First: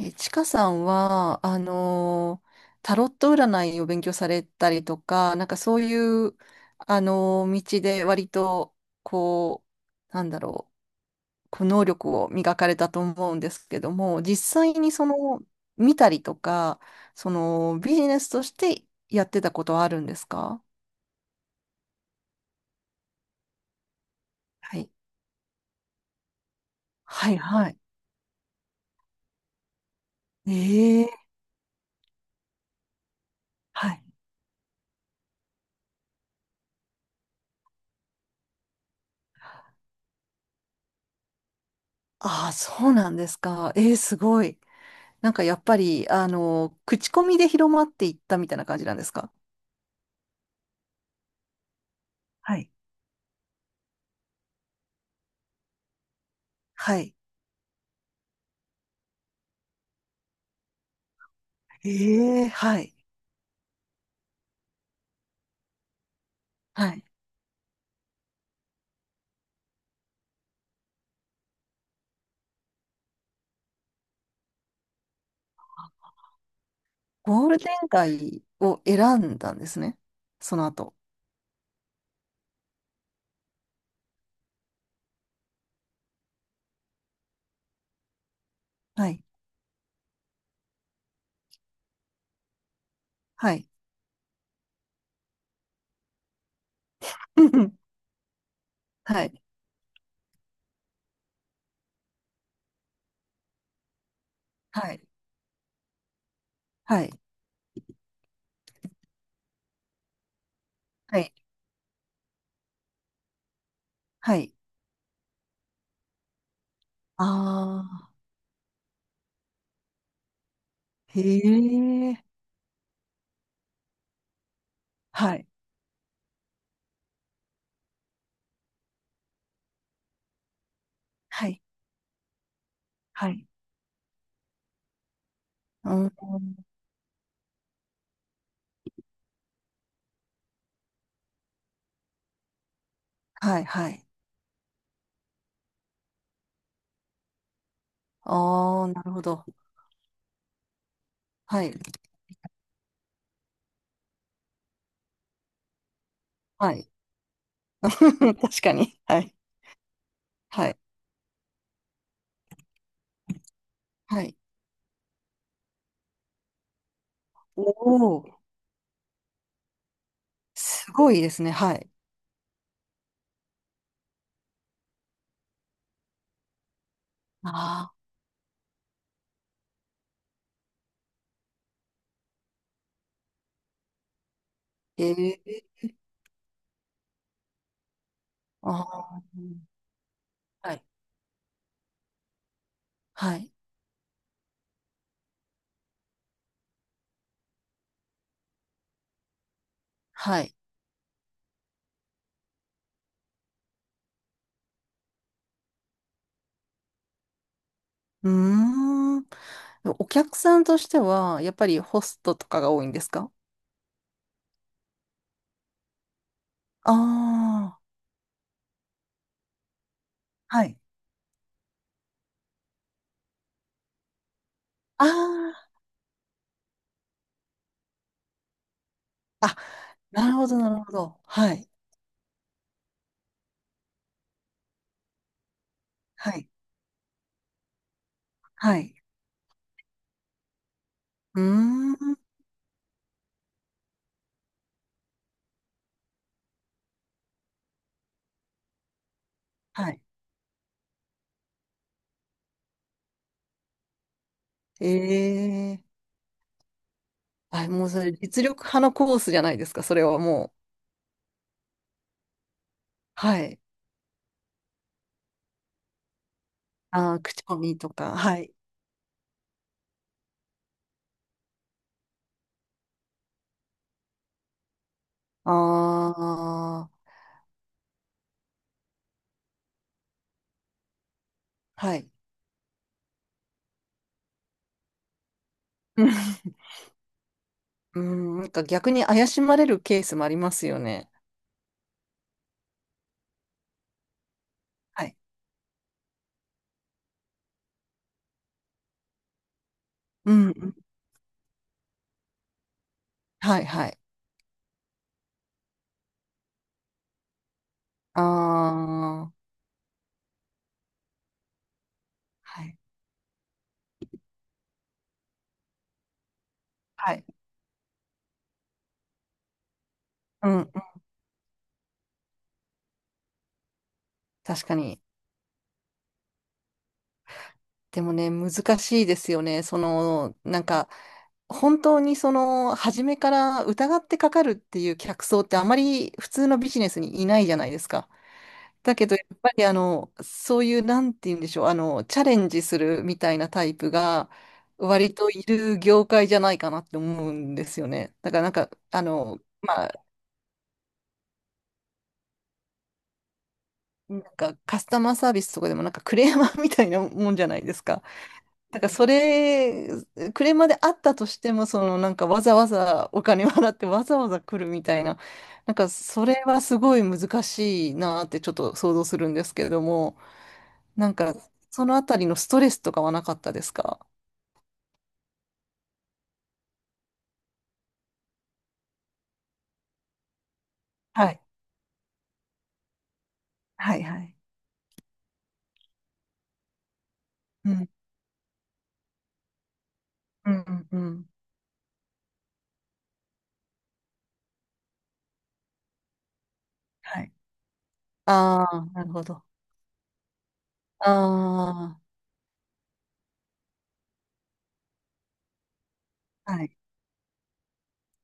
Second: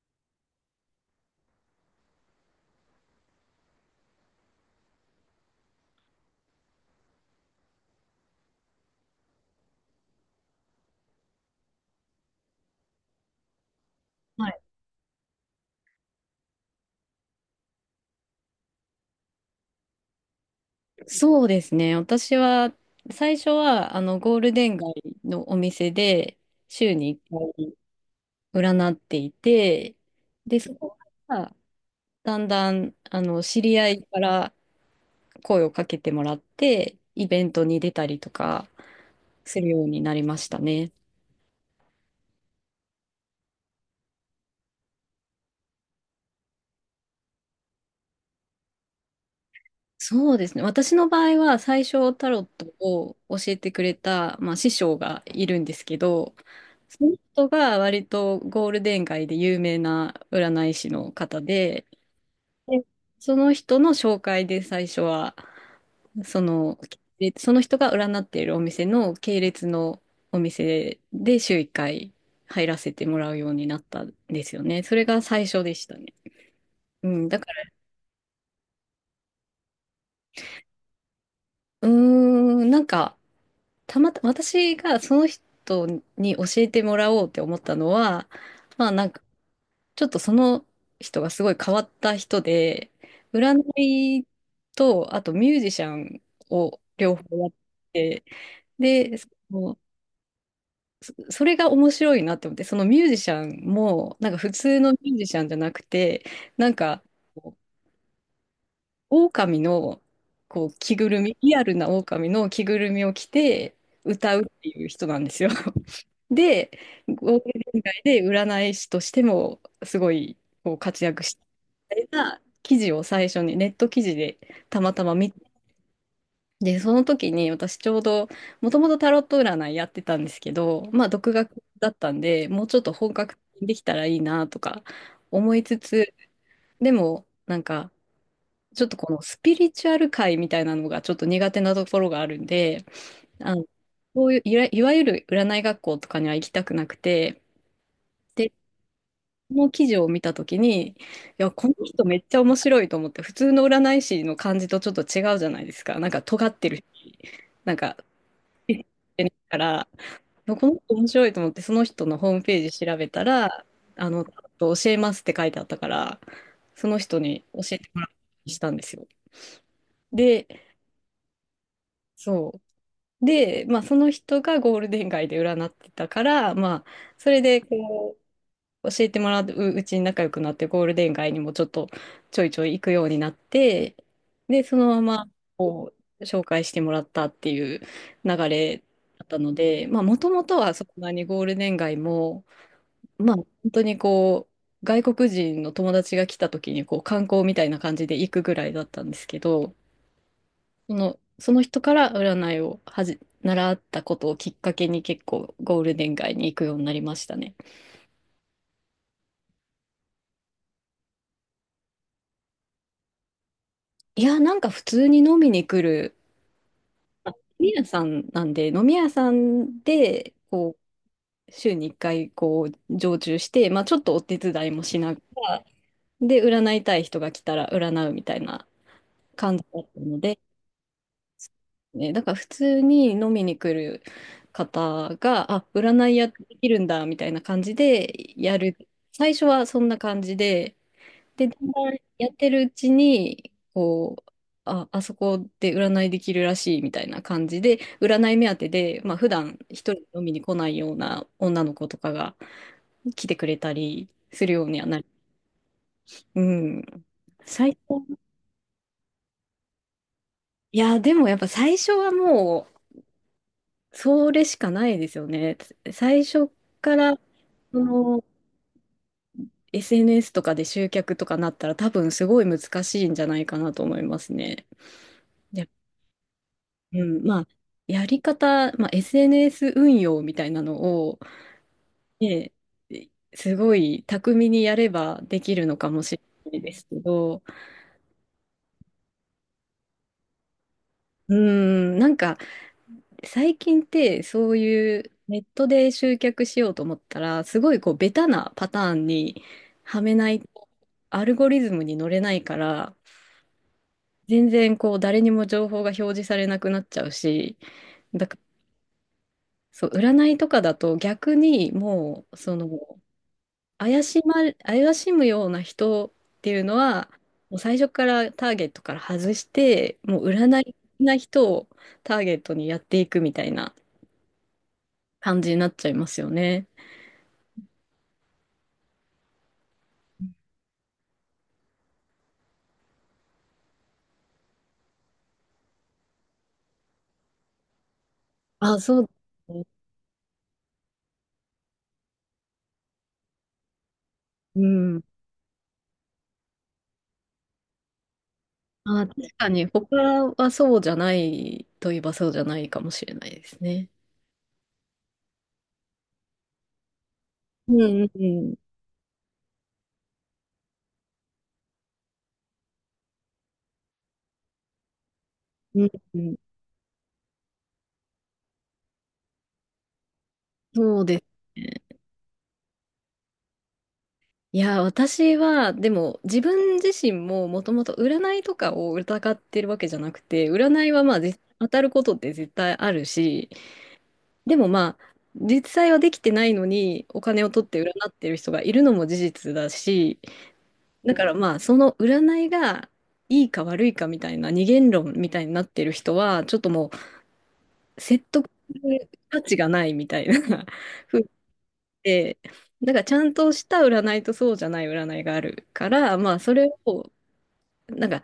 え、ちかさんは、タロット占いを勉強されたりとか、なんかそういう、道で割と、こう、なんだろう、こう能力を磨かれたと思うんですけども、実はい、際にその、見たりとか、その、ビジネスとしてやってたことはあるんですか？そうですね。私は、最初は、ゴールデンはい。街のお店で、週に1はい、は回い。占っていて、で、そこええ、から、だんだん、知りは合い。いから声をかけてもらって、イベントに出たりとかするようになりましたね。ああ、そうなんですか。ええ、すごい。なんかやっぱり、口コミで広まっていったみたいな感じなんですか？そうですね。私の場合は最初タロッはトい。を教えてくれた、師匠がいるんですけど、はそのい。人が割とゴールデン街で有名な占い師の方で、ええ、はでい。その人の紹介で最初は、その、はい。でその人が占っているお店の系列のお店で週1回入らせてもらうようになったんですよね。それが最初でしたね。うん、だゴーかルら、デン街を選んだんですね。その後。うーなんか、たまた、私がその人に教えてもらおうって思ったのは、まあなはんか、い。ちょっとその人がすごい変わった人で、は占い。いと、あとミュージシャンを両方やっ て、で、はそい。のそれが面白いなって思って、そのミュージシャンも、なんか普通のはミい。ュージシャンじゃなくて、なんか、はい。こう狼の、こう、着ぐはるい。み、リアルな狼の着ぐるみを着て歌はうっい。ていう人なんですよ。で、あゴールデン街あ。で占い師としてもすごいこう活へ躍したみたいえ。な記事を最初にネット記事でたまたま見はて、い。で、その時に私ちょうどもともとタロット占いやってたんですけど、まあ独は学い。だったんで、もうちょっと本は格い。的にできたらいいなとか思いつうつ、ん。でもなんかちょっとこのスピリチュアル界みたいなのがちょっと苦手なところがあるんで、あはの、い。はい。こういういわゆる占い学校とかには行きたくなくて、でああ、なるほど。この記事を見たときに、いや、はこのい。人めっちゃ面白いと思って、普通の占い師の感じとちょっと違うじゃないですか。なんか尖ってはるし、い。なん か、確かえっに。はてるい。から、いやこはのい。人面白いと思って、その人のホームページ調べたら、はい。教えますって書いてあったから、その人に教おえてもらうようお、にしたんですよ。で、すごいですね。はい。そう。で、まあ、その人がゴールデン街で占ってたから、まあ、それでああ、こう、教えてもらううちに仲良くなって、ゴールデン街にもちょっとちょいちょい行くようになって、で、そのまへまえ、こう紹介してもらったっていう流れあだったあ、ので、まあ、もともとははい、そんなにゴールデン街も、まあ、は本い、当にこう、外国人の友達が来た時にこう観光みたいな感じで行くぐらいだったんですけど、はい。その人から占いを習ったことをきっかけに結構ゴールデン街に行くようになりましたね。うーん。お客さんとしては、やっぱりホストとかが多いんですか？いや、なんか普通に飲みに来るあ飲みあ、屋さんなんで、飲み屋さんで、はこい。う、週に1回、こう、常駐して、まあ、ちょっとお手伝いもしながら、あで、占いたい人が来たら占うみたいなあ、あ、感じだったのなるで、ほど、なるほど。はい、ね、だから普通に飲みに来る方が、あ、占いやはってい、できるんだ、みたいな感じでやる。はい。最初はそんな感じで、うーで、だんだんん、やってるうちに、こう、あ、あそこで占いできるらしいみたいな感じで、占い目当てで、まあ普段一は人でい。飲みに来ないような女の子とかが来てくれたりするようにはえなり、え、うん。あ、最もうそれ初、実力派のコースじゃないですか、それはもう。いや、でもやっぱ最初はもはい。う、それしかないですよね。最初かあら、あ、口コミそとか、の、はい。SNS とかで集客とかなったら多分すごい難しいんじゃないかなと思いますね。ああ、うん、まあ、やり方、まあ、SNS 運用みたいなのを、はい。ね、すごい巧みにやればできるのかもしれ ないですけど、うん、なんか逆に怪しまれるケースもありますよね。うん、なんか最近ってそういはうい。ネットで集客しようと思ったら、すごいこうベタなパターンにはめなういん、うと、ん。アルゴリズムに乗れないから、はい、はい。全然こう誰にも情報が表示されなくなっちゃうし、あだからあ、そう、占いとかだと逆にもうそはのい。怪しま、怪しむような人っていうのは、はい。もう最初からターゲットから外して、もううん、占うん。いな人をターゲットにやっていくみたいな確かに。感じになっちゃいますよね。でもね、難しいですよね。その、なんか、本当にその、初めから疑ってかかるっていう客層ってあまり普通のビジネスにいないじゃないですか。あ、だそうけでど、やっぱすね。りそういう、なんて言うんでしょう、チャレンジするみたいなタイプが、うん。割といる業界じゃないかなって思うんですよね。だからなんか、あ、確かに、ま他あ、はそうじゃないといえばそうじゃないかもしれないですね。なんかカスタマーサービスとかでもなんかクレーマーみたいなもんじゃないうでんすか。うんうん。だからそれ、クレーマーであったとしても、そのなんかわざわざお金払ってわざわざ来るみたいな、なんうかんうそん、れはすごい難しいなってちょっと想像するんですけれども。そうなんでか、すね。そのあたりのストレスとかはなかったですか？いや、私は、でも、自分自身ももともと占いとかを疑ってるわけじゃなくて、占いはまあ、は絶い。当たることって絶対あるし、はい、はい。でもまあ、実際はできてないのに、お金を取っうてん、占ってる人がいるのも事実だし、うん、うん。うだかん、らまあ、その占いがいいか悪いかみたいな二元論みたいになってる人は、ちょっともはい。う、説得あすあ、なるるほ価ど。値がないみたいな 風あで、なんかちゃんとした占いとそうじゃない占いがあるから、まああ、そはれい。をなんか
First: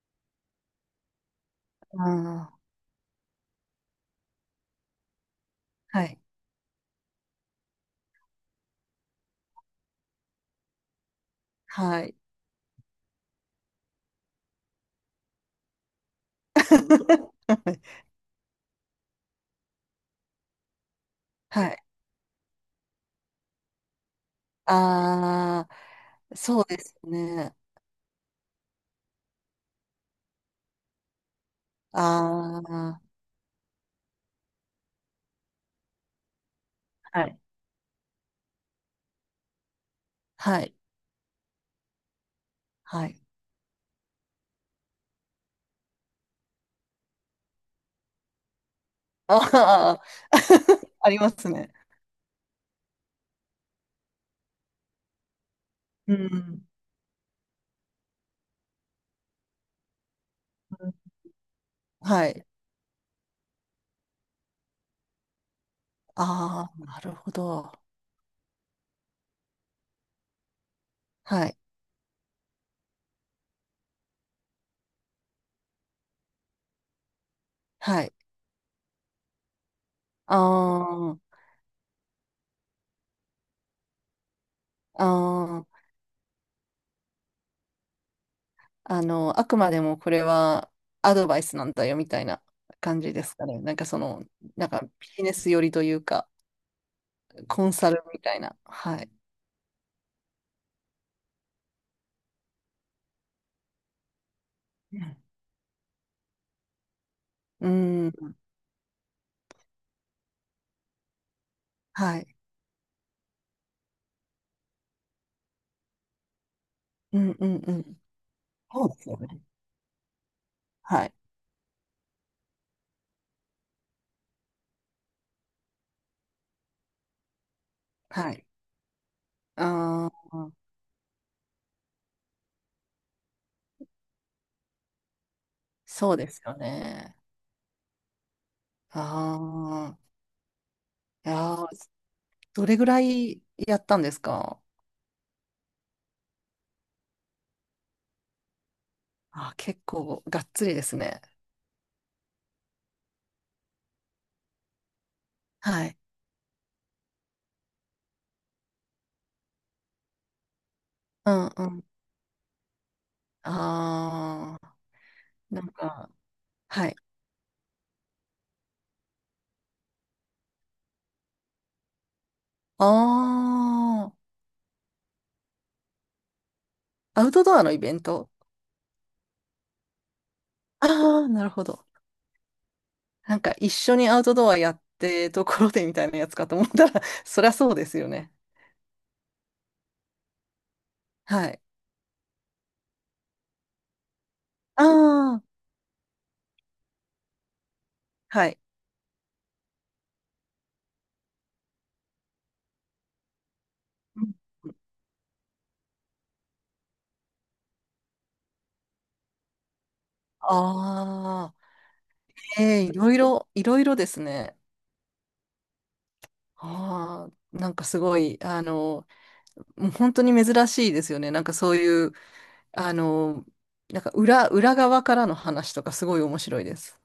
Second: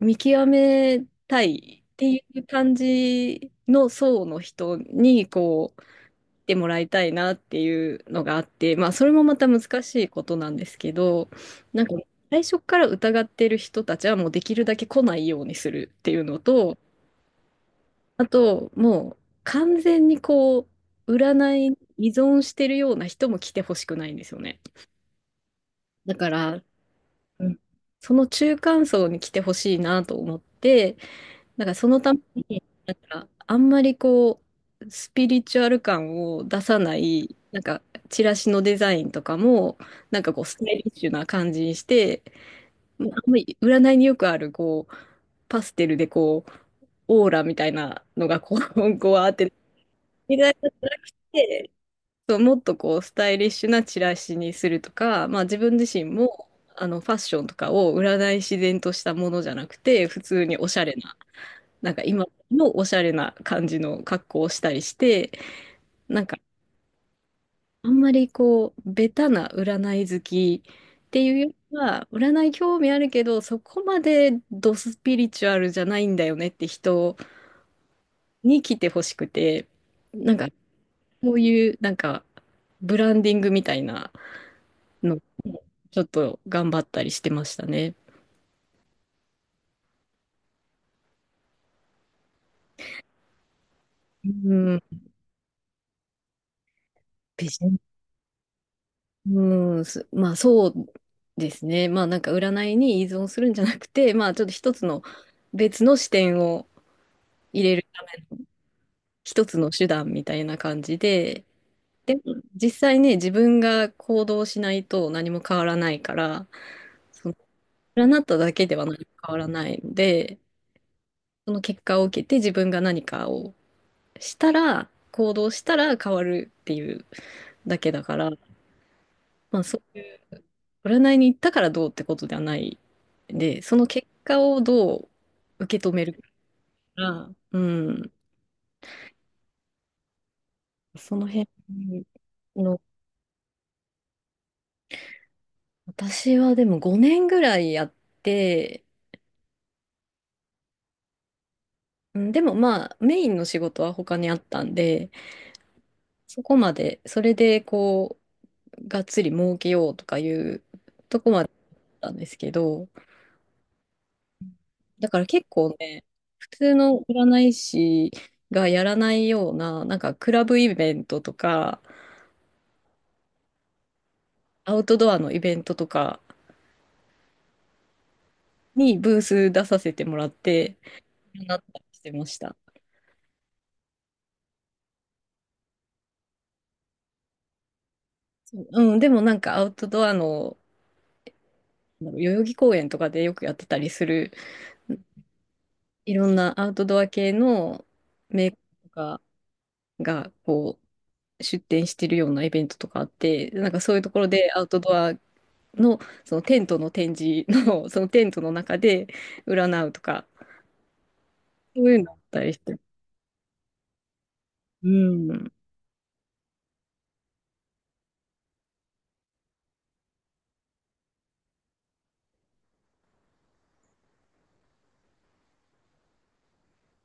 見極めたいっあ、てあいうあ、感じの層の人にこうはい、来てもらいたいなっていうのがあって、まあそれもまた難しいことなんですけど、なんかはい。最初から疑ってる人たちはもうできるだけ来ないようにするっていうのと、あともう完全にこう占はいにい。依存してるような人も来てほしくないんですよね。あだかあ、そら、うですうね。んその中間層に来てほしいなと思って、だからそのためあに、なんあ、かあんまりこう、スピリチュアル感を出さなはい、い。なんかチラシのデザインとかも、なんかこう、スはタい、イリッシュな感じにして、はまあい。んまり占いによくある、こう、パステルでこう、オーラみたいなのがこう、こうあ って、ああ、みたいなのじゃな くありますて、ね。そう、もっとこうスタイリッシュなチラシにするとか、まあ、自分自身うもん。ファッションとかを売らない自然としたものじゃなくて普通におしゃれな今はい。のおしゃれな感じの格好をしたりしてなんかああ、なるほど。あんまりこうベタな占い好きっていうはよい、りは占い興味あるけどそこまでドスピリチュアルじゃないんだよねって人はい。に来てほしくてなんあかこあ、ういうなんかブランディングみたいな。あので、あ。ちょっと頑張ったりしてましたね。あくまでもこれはアドバイスなんだよみたいな感じですかね。なんかその、うなんん、かビビジネス寄りというか、ジコネンサスルみたいな。はい。うん、すまあそうですね。まあなんか占いに依存するんじゃなくて、まあちょっと一つうのん。別の視点を入うれるん、一つの手段みたいな感じで、ではもい。実際ね、自分が行動しないと何も変わらないから、うそんのうんうん。占っただけではそうで何もすよ変わね。らないので、はい。その結果を受けて自分が何かをしたら、行動したら変わるっていうだけだから、はい。まあ、そ、ああ、占いに行ったからどうってことではないで、その結果をどう受け止めるそうですよかね。が、うん、ああ、そのい辺やー、どれの、ぐらいやったんですか？私はでも5年ぐらいやって、あー、結構がっつりですね。うんでもまあ、メインの仕事は他にあったんで、はい。そこまで、それでこう、がっつり儲けようとかいうとこうまんでうん。だったんですけど、ああ、だから結なん構ね、か、普通はい。の占い師がやらないような、なんかクラブイベントとか、ああ、アウトドアのイベントとかアウトドアのイベント。にブース出させてもらって、ああー、なるなっほたりど。してました。なんか一緒にアウトドアやってところでみたいなやつかと思ったら、そりゃそうですよね。そううん、でもなんかアウトドアの、はい。なんだろう代々木公園とかでよくやってたりする、ああ、いろんなアウトドア系のはメーカい。ーとかが、こう、出店してるようなイベントとかあって、なんかそういうところでアウトドアのそのテントの展示のそのテントの中で占うとかああそういうのあったりしー、えて。え、いろいろ、いろいろですね。うんああ、なんかすごい、もう本当に珍しいですよね。なんかそういう、あの、なんか裏側からの話とかすごい面白いです。